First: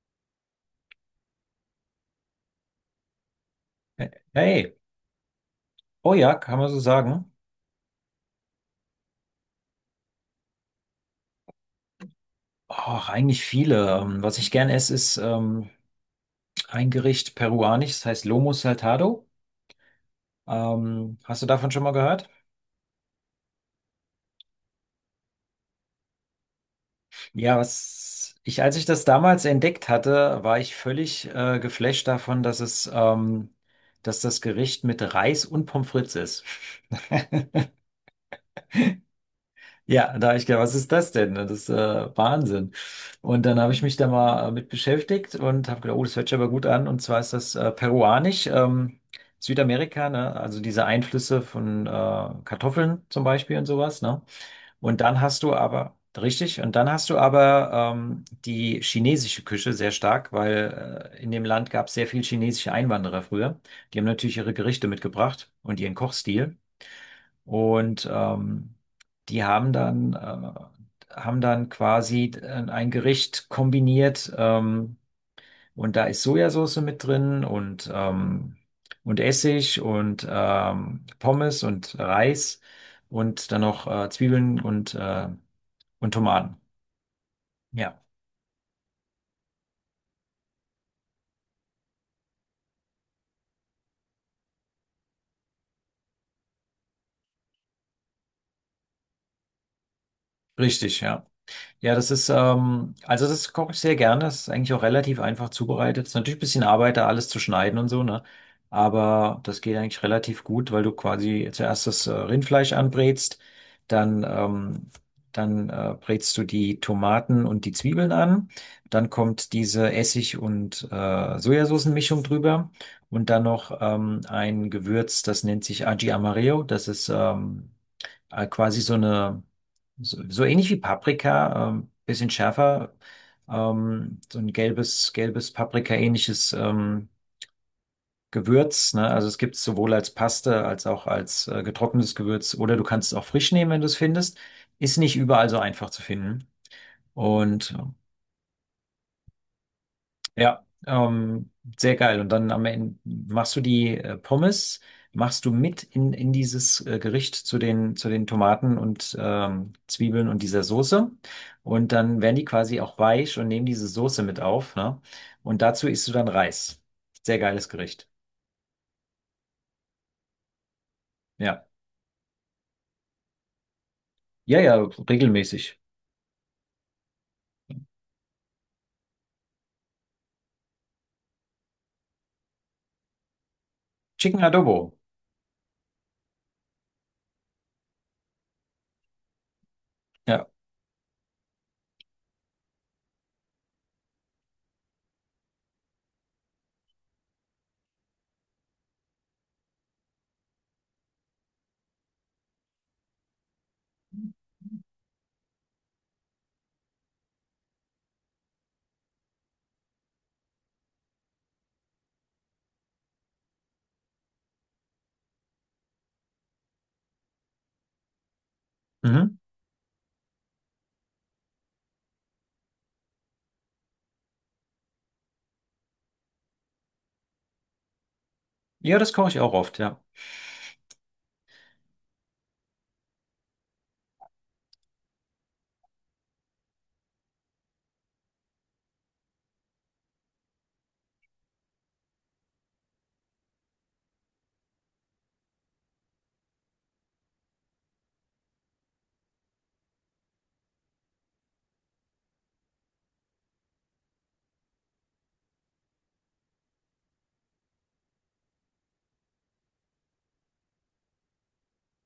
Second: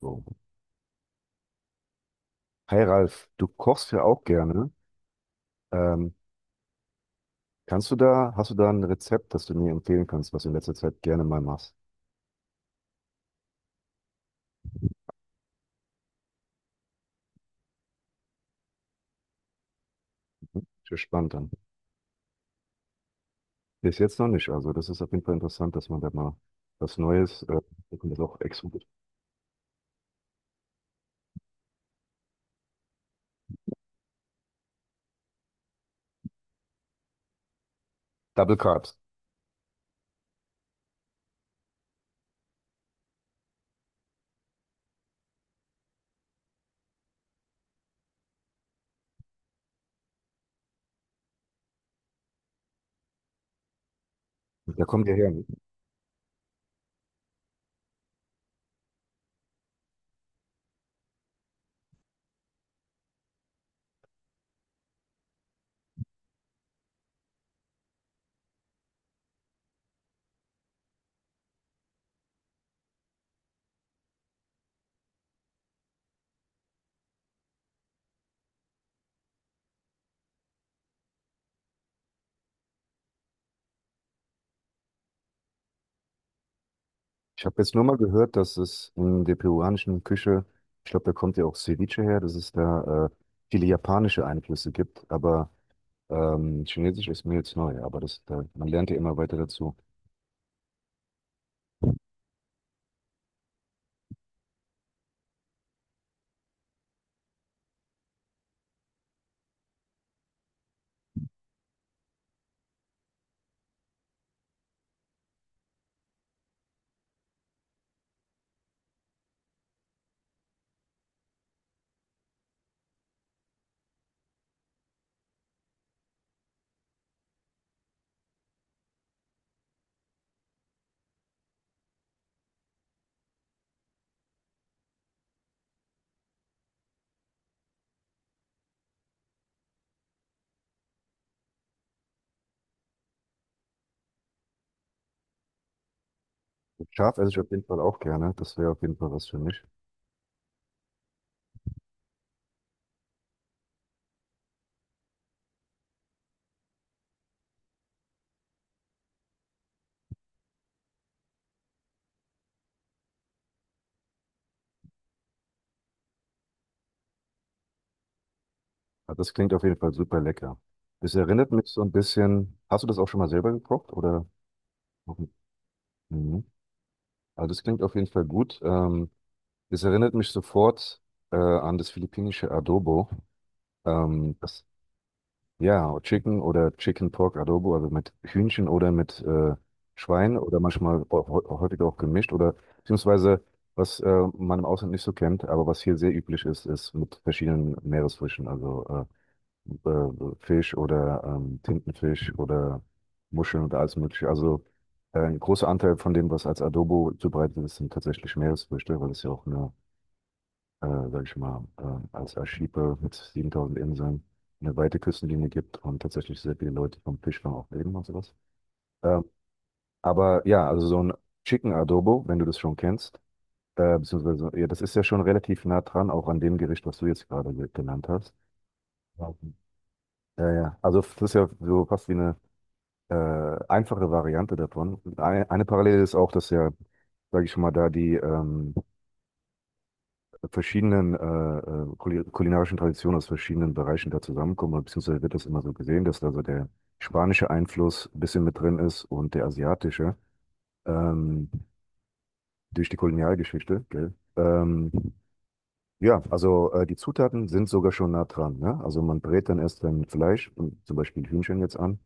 So. Hi Ralf, du kochst ja auch gerne. Hey, Ähm, oh ja, kann man so sagen? Kannst du da, hast du da ein Rezept, das du mir empfehlen kannst, was du in letzter Zeit gerne mal machst? Ach, eigentlich viele. Was ich gern esse, ist ein Gericht peruanisch, das heißt Lomo Saltado. Ist ja spannend Hast du an. davon schon mal gehört? Bis jetzt noch nicht. Also das ist auf jeden Fall interessant, dass man da mal was Neues, Ja, da kommt jetzt auch extra als gut. ich das damals entdeckt hatte, war ich völlig geflasht davon, dass das Gericht mit Reis und Pommes frites ist. Double Carbs, Ja, da habe ich gedacht, was ist das denn? Das ist Wahnsinn. Und dann habe ich mich da mal mit beschäftigt und habe gedacht, oh, das hört sich aber gut an. Und zwar ist das peruanisch, Südamerika, ne? Also diese Einflüsse von Kartoffeln zum Beispiel und sowas, ne? da Und kommt ihr dann her. hast Ne? du aber, richtig, und dann hast du aber die chinesische Küche sehr stark, weil in dem Land gab es sehr viel chinesische Einwanderer früher. Die haben natürlich ihre Gerichte mitgebracht und ihren Kochstil. Und die haben haben dann quasi ein Gericht kombiniert, und da ist Sojasauce mit drin und und Essig und Pommes und Reis und dann noch Zwiebeln und und Tomaten. Ich habe jetzt nur mal Ja, gehört, dass es in der peruanischen Küche, ich glaube, da kommt ja auch Ceviche her, dass es da viele japanische Einflüsse gibt, aber Chinesisch ist mir jetzt neu, aber das, da, man lernt ja immer weiter dazu. richtig, ja. Ja, das ist, also das koche ich sehr gerne. Das ist eigentlich auch relativ einfach zubereitet. Ist natürlich ein bisschen Arbeit, da alles zu schneiden und so, ne? Aber das geht eigentlich relativ gut, weil du quasi zuerst das Rindfleisch anbrätst, dann, ähm, dann brätst du die Tomaten und die Zwiebeln an, dann kommt diese Essig- und Sojasoßenmischung drüber und dann noch ein Gewürz, das nennt sich Aji Amarillo. Das ist quasi so eine so ähnlich wie Paprika, bisschen schärfer, so ein gelbes Paprika-ähnliches Gewürz, ne? Also es gibt es sowohl als Paste als auch als getrocknetes Gewürz oder du kannst es auch frisch nehmen, wenn du es findest. Ist nicht überall so einfach zu finden. Schaf esse ich auf jeden Und Fall ähm, auch gerne. Das wäre auf jeden Fall was für mich. Ja, ähm, Sehr geil. Und dann am Ende machst du die Pommes, machst du in dieses Gericht zu zu den Tomaten und Zwiebeln und dieser Soße. Und dann werden die quasi auch weich und nehmen diese Soße mit auf, ne? Und dazu isst du dann Reis. Sehr geiles Gericht. Aber das klingt auf jeden Fall super lecker. Das erinnert Ja. mich so ein bisschen. Hast du das auch schon mal selber gekocht? Oder? Ja, ja, Noch. regelmäßig. Mhm. Also das klingt auf jeden Fall gut. Das erinnert mich sofort an das philippinische Adobo. Ähm, Chicken das, Adobo. ja, Chicken oder Chicken Pork Adobo, also mit Hühnchen oder mit Schwein Ja. oder manchmal auch häufiger auch gemischt oder beziehungsweise was man im Ausland nicht so kennt, aber was hier sehr üblich ist, ist mit verschiedenen Meeresfrüchten. Also äh, Fisch oder Tintenfisch oder Muscheln und alles Mögliche. Also ein großer Anteil von dem, was als Adobo zubereitet ist, sind tatsächlich Meeresfrüchte, weil es ja auch eine, sag ich mal, als Archipel mit 7000 Inseln eine weite Küstenlinie gibt und tatsächlich sehr viele Leute vom Fischfang auch leben und sowas. Ähm, Mhm. aber ja, also so ein Chicken Adobo, wenn du das schon kennst, beziehungsweise, ja, das ist ja schon relativ nah dran, auch an dem Gericht, was du jetzt gerade genannt hast. Ja, das koche Ja. ich auch oft, ja. Ja, ja. Also das ist ja so fast wie eine äh, einfache Variante davon. Und eine Parallele ist auch, dass ja, sage ich schon mal, da die verschiedenen kulinarischen Traditionen aus verschiedenen Bereichen da zusammenkommen, oder beziehungsweise wird das immer so gesehen, dass da so der spanische Einfluss ein bisschen mit drin ist und der asiatische ähm, durch die Kolonialgeschichte, gell? Ja, also die Zutaten sind sogar schon nah dran, ne? Also man brät dann erst dann Fleisch, und zum Beispiel Hühnchen jetzt an.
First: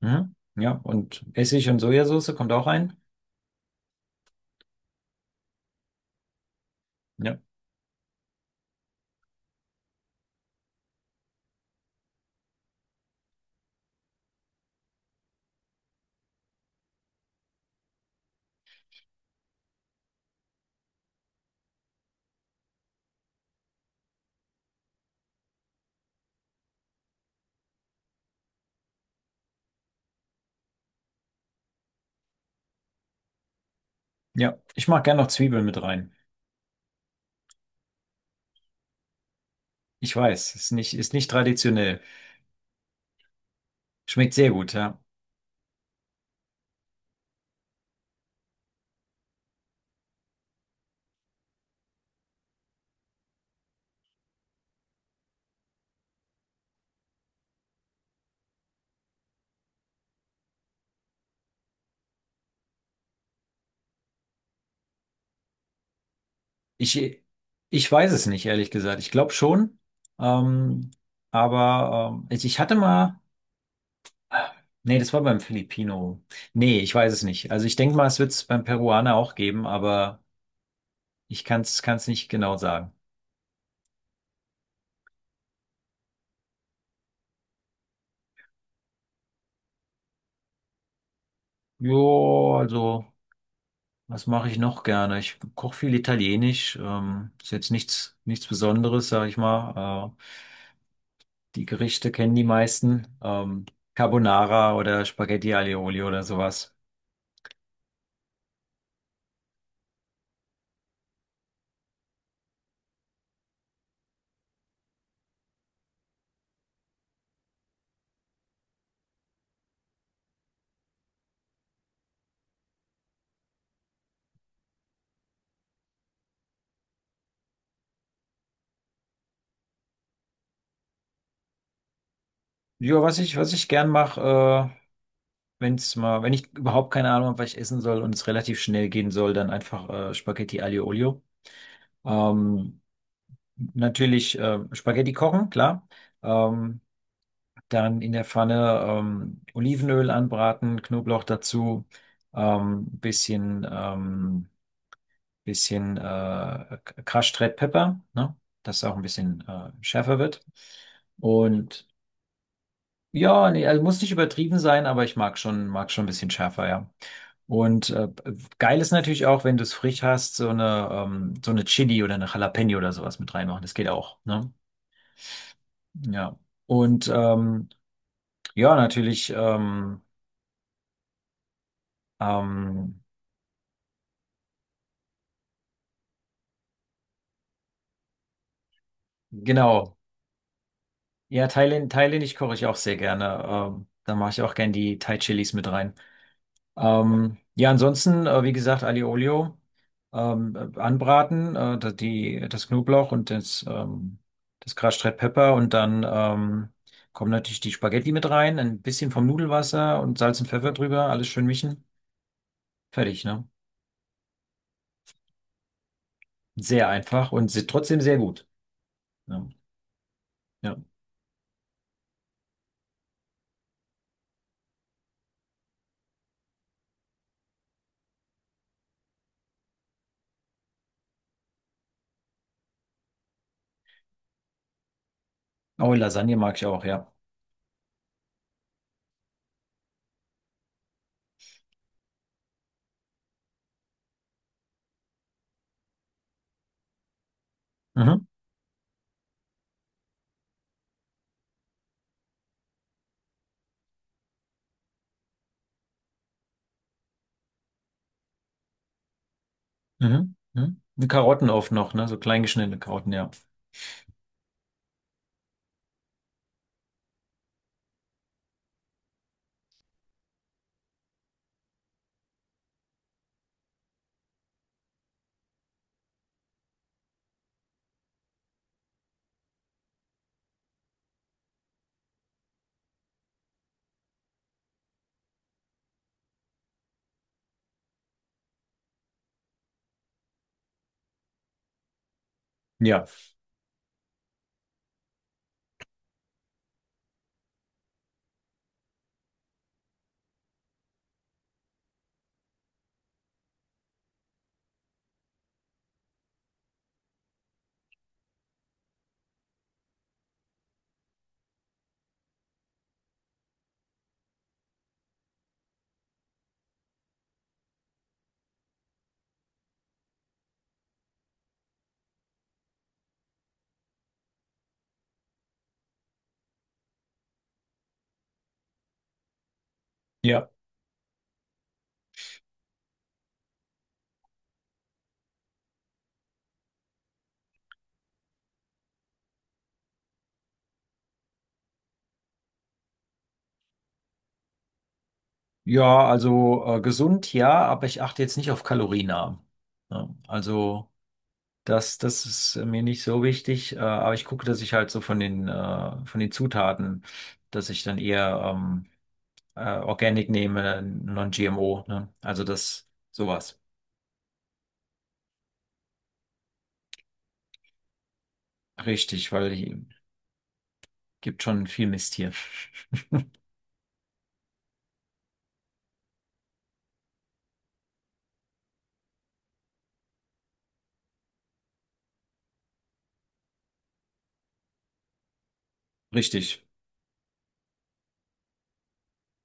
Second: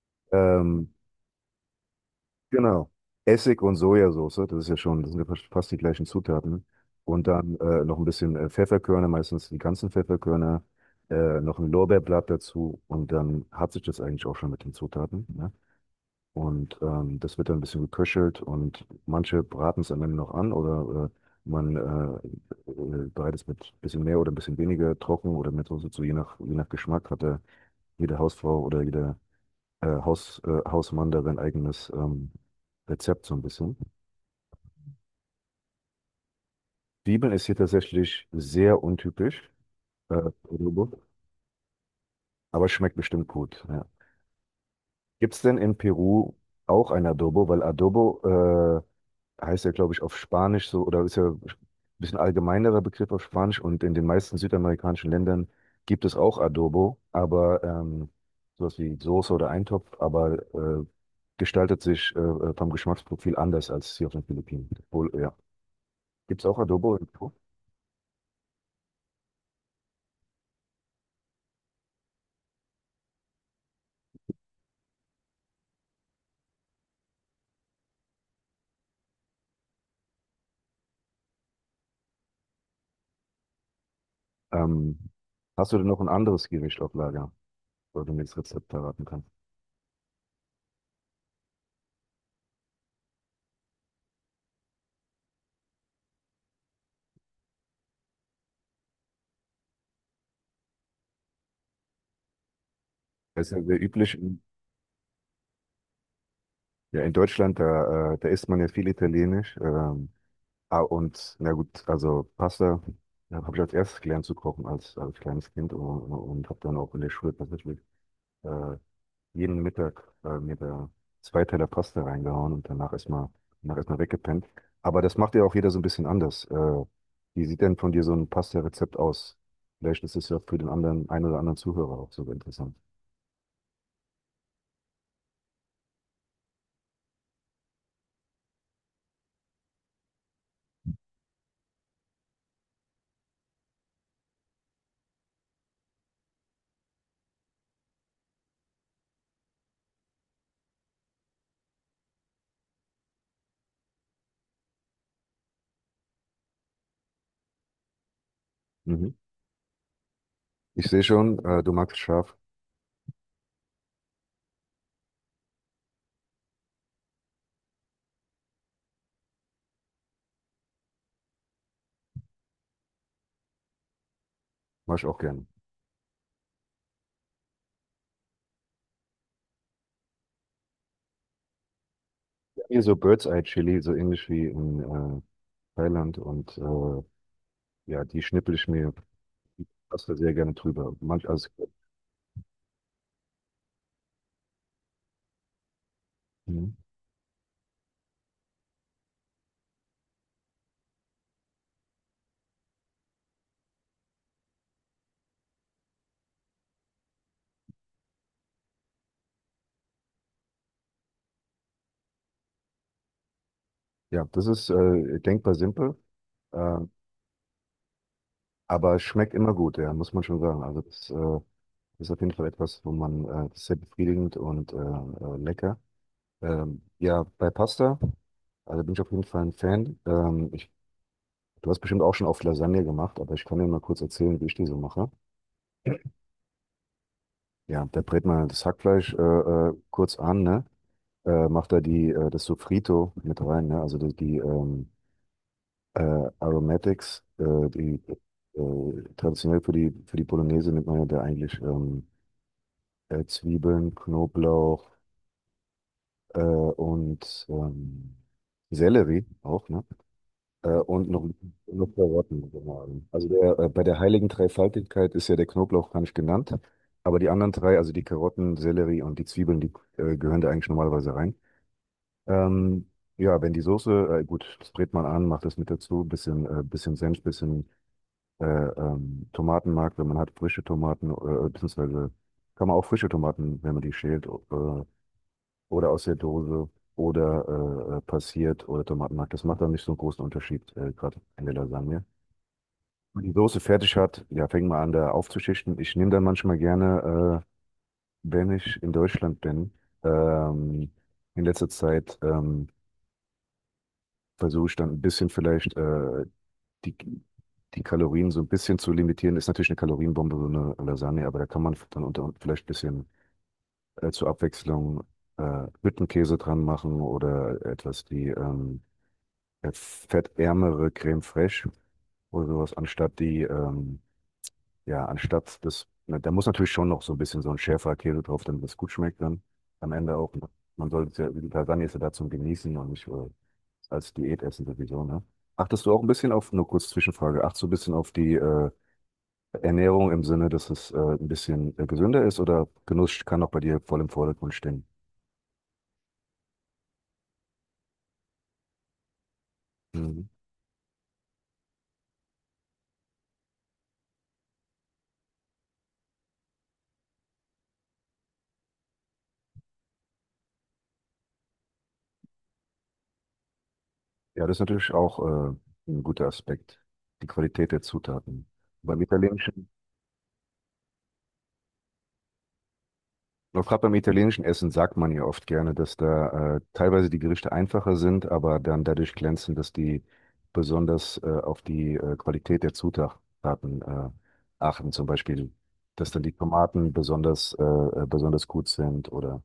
Mhm. Ja. Ähm, Und Essig und Sojasauce kommt auch Genau. rein. Essig und Sojasauce, das ist ja schon, das sind ja fast fast die gleichen Zutaten. Und Ja. dann noch ein bisschen Pfefferkörner, meistens die ganzen Pfefferkörner, noch ein Lorbeerblatt dazu und dann hat sich das eigentlich auch schon mit den Zutaten. Ne? Und das wird dann ein bisschen geköchelt und manche braten es am Ende noch an oder man bereitet es mit ein bisschen mehr oder ein bisschen weniger trocken oder mit Soße zu, je nach Geschmack hat da jede Hausfrau oder jeder Hausmann da sein eigenes Rezept so ein bisschen. Ja. Ich mache gerne noch Zwiebeln mit rein. Zwiebeln ist hier tatsächlich sehr untypisch, Ich äh, weiß, Adobo, ist nicht traditionell. aber schmeckt bestimmt gut. Ja. Schmeckt sehr gut, ja. Gibt es denn in Peru auch ein Adobo? Weil Adobo heißt ja, glaube ich, auf Spanisch so, oder ist ja ein bisschen allgemeinerer Begriff auf Spanisch und in den meisten südamerikanischen Ländern gibt es auch Adobo, aber sowas wie Soße oder Eintopf, aber gestaltet sich vom Geschmacksprofil anders als hier auf den Philippinen. Obwohl, ja, gibt's auch Adobo im Ich, Po? ich weiß es nicht, ehrlich gesagt. Ich glaube schon. Ähm, aber ich hatte mal. Nee, das war beim Filipino. Nee, ich weiß es nicht. Also ich denke mal, es wird es beim Peruaner auch geben, aber ich kann es nicht genau sagen. Ähm, hast du denn noch ein anderes Gericht auf Lager, wo du mir das Rezept verraten kannst? Jo, also, was mache ich noch gerne? Ich koche viel Italienisch. Ist jetzt nichts Besonderes, sag ich mal. Die Gerichte kennen die meisten. Das ist ja sehr üblich in, Carbonara oder Spaghetti Aioli oder sowas. ja, in Deutschland, da, da isst man ja viel Italienisch. Ah, und na gut, also Pasta habe ich als erstes gelernt zu kochen als, als kleines Kind und habe dann auch in der Schule tatsächlich äh, jeden Mittag mir da zwei Teller Pasta reingehauen und danach erstmal weggepennt. Aber das macht ja auch jeder so ein bisschen anders. Wie sieht denn von dir so ein Pasta-Rezept aus? Vielleicht ist es ja für den anderen, einen oder anderen Zuhörer auch sogar interessant. Ja, was ich gern mache, wenn ich überhaupt keine Ahnung habe, was ich essen soll und es relativ schnell gehen soll, dann einfach Spaghetti Aioli. Ähm, natürlich Spaghetti kochen, klar. Ähm, dann in der Pfanne Olivenöl anbraten, Knoblauch dazu, ähm, bisschen ähm, bisschen Crash Red Pepper, ne? Dass es auch ein Mhm. bisschen schärfer wird. Ich sehe schon, du Und magst scharf, ja, nee, also muss nicht übertrieben sein, aber ich mag schon ein bisschen schärfer, ja. Und geil ist natürlich auch, wenn du es frisch hast, so eine Chili oder eine Jalapeno oder sowas mit reinmachen. Das geht auch, ne? mach ich auch gerne. Ja. Und ähm, ja, natürlich, ähm, Hier so ähm, Bird's Eye Chili, so ähnlich wie in Thailand und ja, die schnippel ich mir die genau. Pasta sehr gerne drüber. Manch, Ja, also, thailändisch koche ich auch sehr gerne. Da mache ich auch gerne die Thai-Chilis mit rein. mhm. Ja, ansonsten, wie gesagt, Aliolio anbraten, das Knoblauch und das Crushed Red Pepper und dann kommen natürlich die Spaghetti mit rein, ein bisschen vom Nudelwasser und Salz und Pfeffer drüber, alles schön mischen. Fertig, ne? Ja, das ist denkbar simpel. Äh, Sehr einfach und se- trotzdem sehr gut. Aber es schmeckt Ja. immer gut, ja, muss man schon sagen. Ja. Also das ist auf jeden Fall etwas, wo man, das ist sehr befriedigend und lecker. Ja, bei Pasta, also bin ich auf jeden Fall ein Fan. Du hast bestimmt auch schon oft Lasagne gemacht, aber ich kann dir mal kurz erzählen, wie ich die so mache. Oh, Lasagne mag ich auch, ja. Ja, da brät man das Hackfleisch kurz an, ne? Macht da die, das Sofrito mit rein, ne? Also die, die äh, Aromatics, die Mhm, traditionell für die Bolognese nimmt man ja da eigentlich Zwiebeln, Knoblauch äh, und ähm, Sellerie auch, ne? Äh, mhm. und Und noch, Karotten oft noch noch, ne? So klein Karotten. geschnittene Genau. Karotten, Also ja. der, bei der heiligen Dreifaltigkeit ist ja der Knoblauch gar nicht genannt, aber die anderen drei, also die Karotten, Sellerie und die Zwiebeln, die gehören da eigentlich normalerweise rein. Ähm, ja, wenn die Soße, gut, das brät man an, macht das mit dazu, bisschen, bisschen Senf, bisschen Tomatenmark, wenn man hat frische Tomaten, beziehungsweise kann man auch frische Tomaten, wenn man die schält, oder aus der Dose oder passiert oder Tomatenmark. Das macht dann nicht so einen großen Unterschied, gerade in der Lasagne. Ja, Wenn man die Soße fertig hat, ja, fängt man an, da aufzuschichten. Ich nehme dann manchmal gerne, wenn ich in Deutschland bin, ähm, in letzter Zeit versuche ich dann ein bisschen vielleicht die, die Kalorien so ein bisschen zu limitieren. Ist natürlich eine Kalorienbombe, so eine Lasagne, aber da kann man dann unter vielleicht ein bisschen zur Abwechslung Hüttenkäse dran machen oder etwas, die fettärmere Creme Fraiche oder sowas, anstatt die, na, da muss natürlich schon noch so ein bisschen so ein schärferer Käse drauf, damit es gut schmeckt dann am Ende auch. Ne? ja. Man sollte es ja, die Lasagne ist ja da zum Genießen und nicht als Diät essen sowieso, ne? Achtest du auch ein bisschen auf, nur kurz Zwischenfrage, achtest du ein bisschen auf die Ernährung im Sinne, dass es ein bisschen gesünder ist oder Genuss kann auch bei dir voll im Vordergrund stehen? Ja, also gesund, ja, aber ich achte jetzt nicht auf Kalorienarm. Ja, Mhm. also das ist mir nicht so wichtig, aber ich gucke, dass ich halt so von von den Zutaten, dass ich dann eher Organic nehme, Non-GMO, ne? Also das, sowas. Ja, das ist natürlich auch äh, ein guter Aspekt, die Qualität der Zutaten. Beim Richtig, weil italienischen, hier gibt schon viel Mist hier. noch gerade beim italienischen Essen sagt man ja oft gerne, dass da teilweise die Gerichte einfacher sind, aber dann dadurch glänzen, dass die besonders auf die Qualität der Zutaten achten. Zum Beispiel, dass dann die Richtig. Tomaten besonders, besonders gut sind oder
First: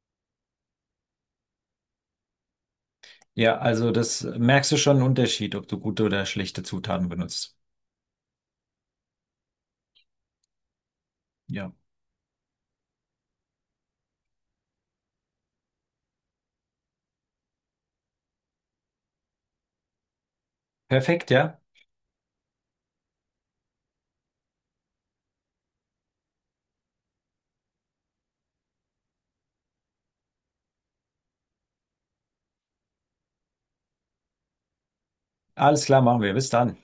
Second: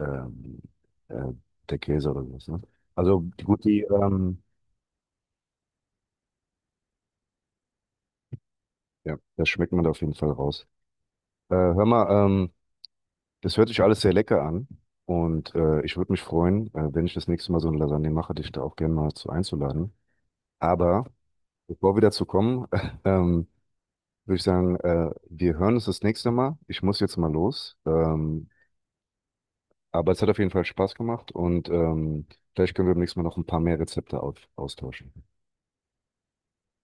ähm, äh, der Käse oder sowas. Ne? Also Ja, also das merkst du schon einen Unterschied, ob du gute oder schlechte Zutaten benutzt. ja, das schmeckt man da auf jeden Fall raus. Ja. Hör mal, das hört sich alles sehr lecker an und ich würde mich freuen, wenn ich das nächste Mal so eine Lasagne mache, dich da auch gerne mal zu einzuladen. Aber Perfekt, ja. bevor wir dazu kommen, ähm, würde ich sagen, wir hören uns das nächste Mal. Ich muss jetzt mal los. Aber es hat auf jeden Fall Spaß gemacht und vielleicht können wir beim nächsten Mal noch ein paar mehr Rezepte austauschen. Alles klar, machen wir. Bis dann.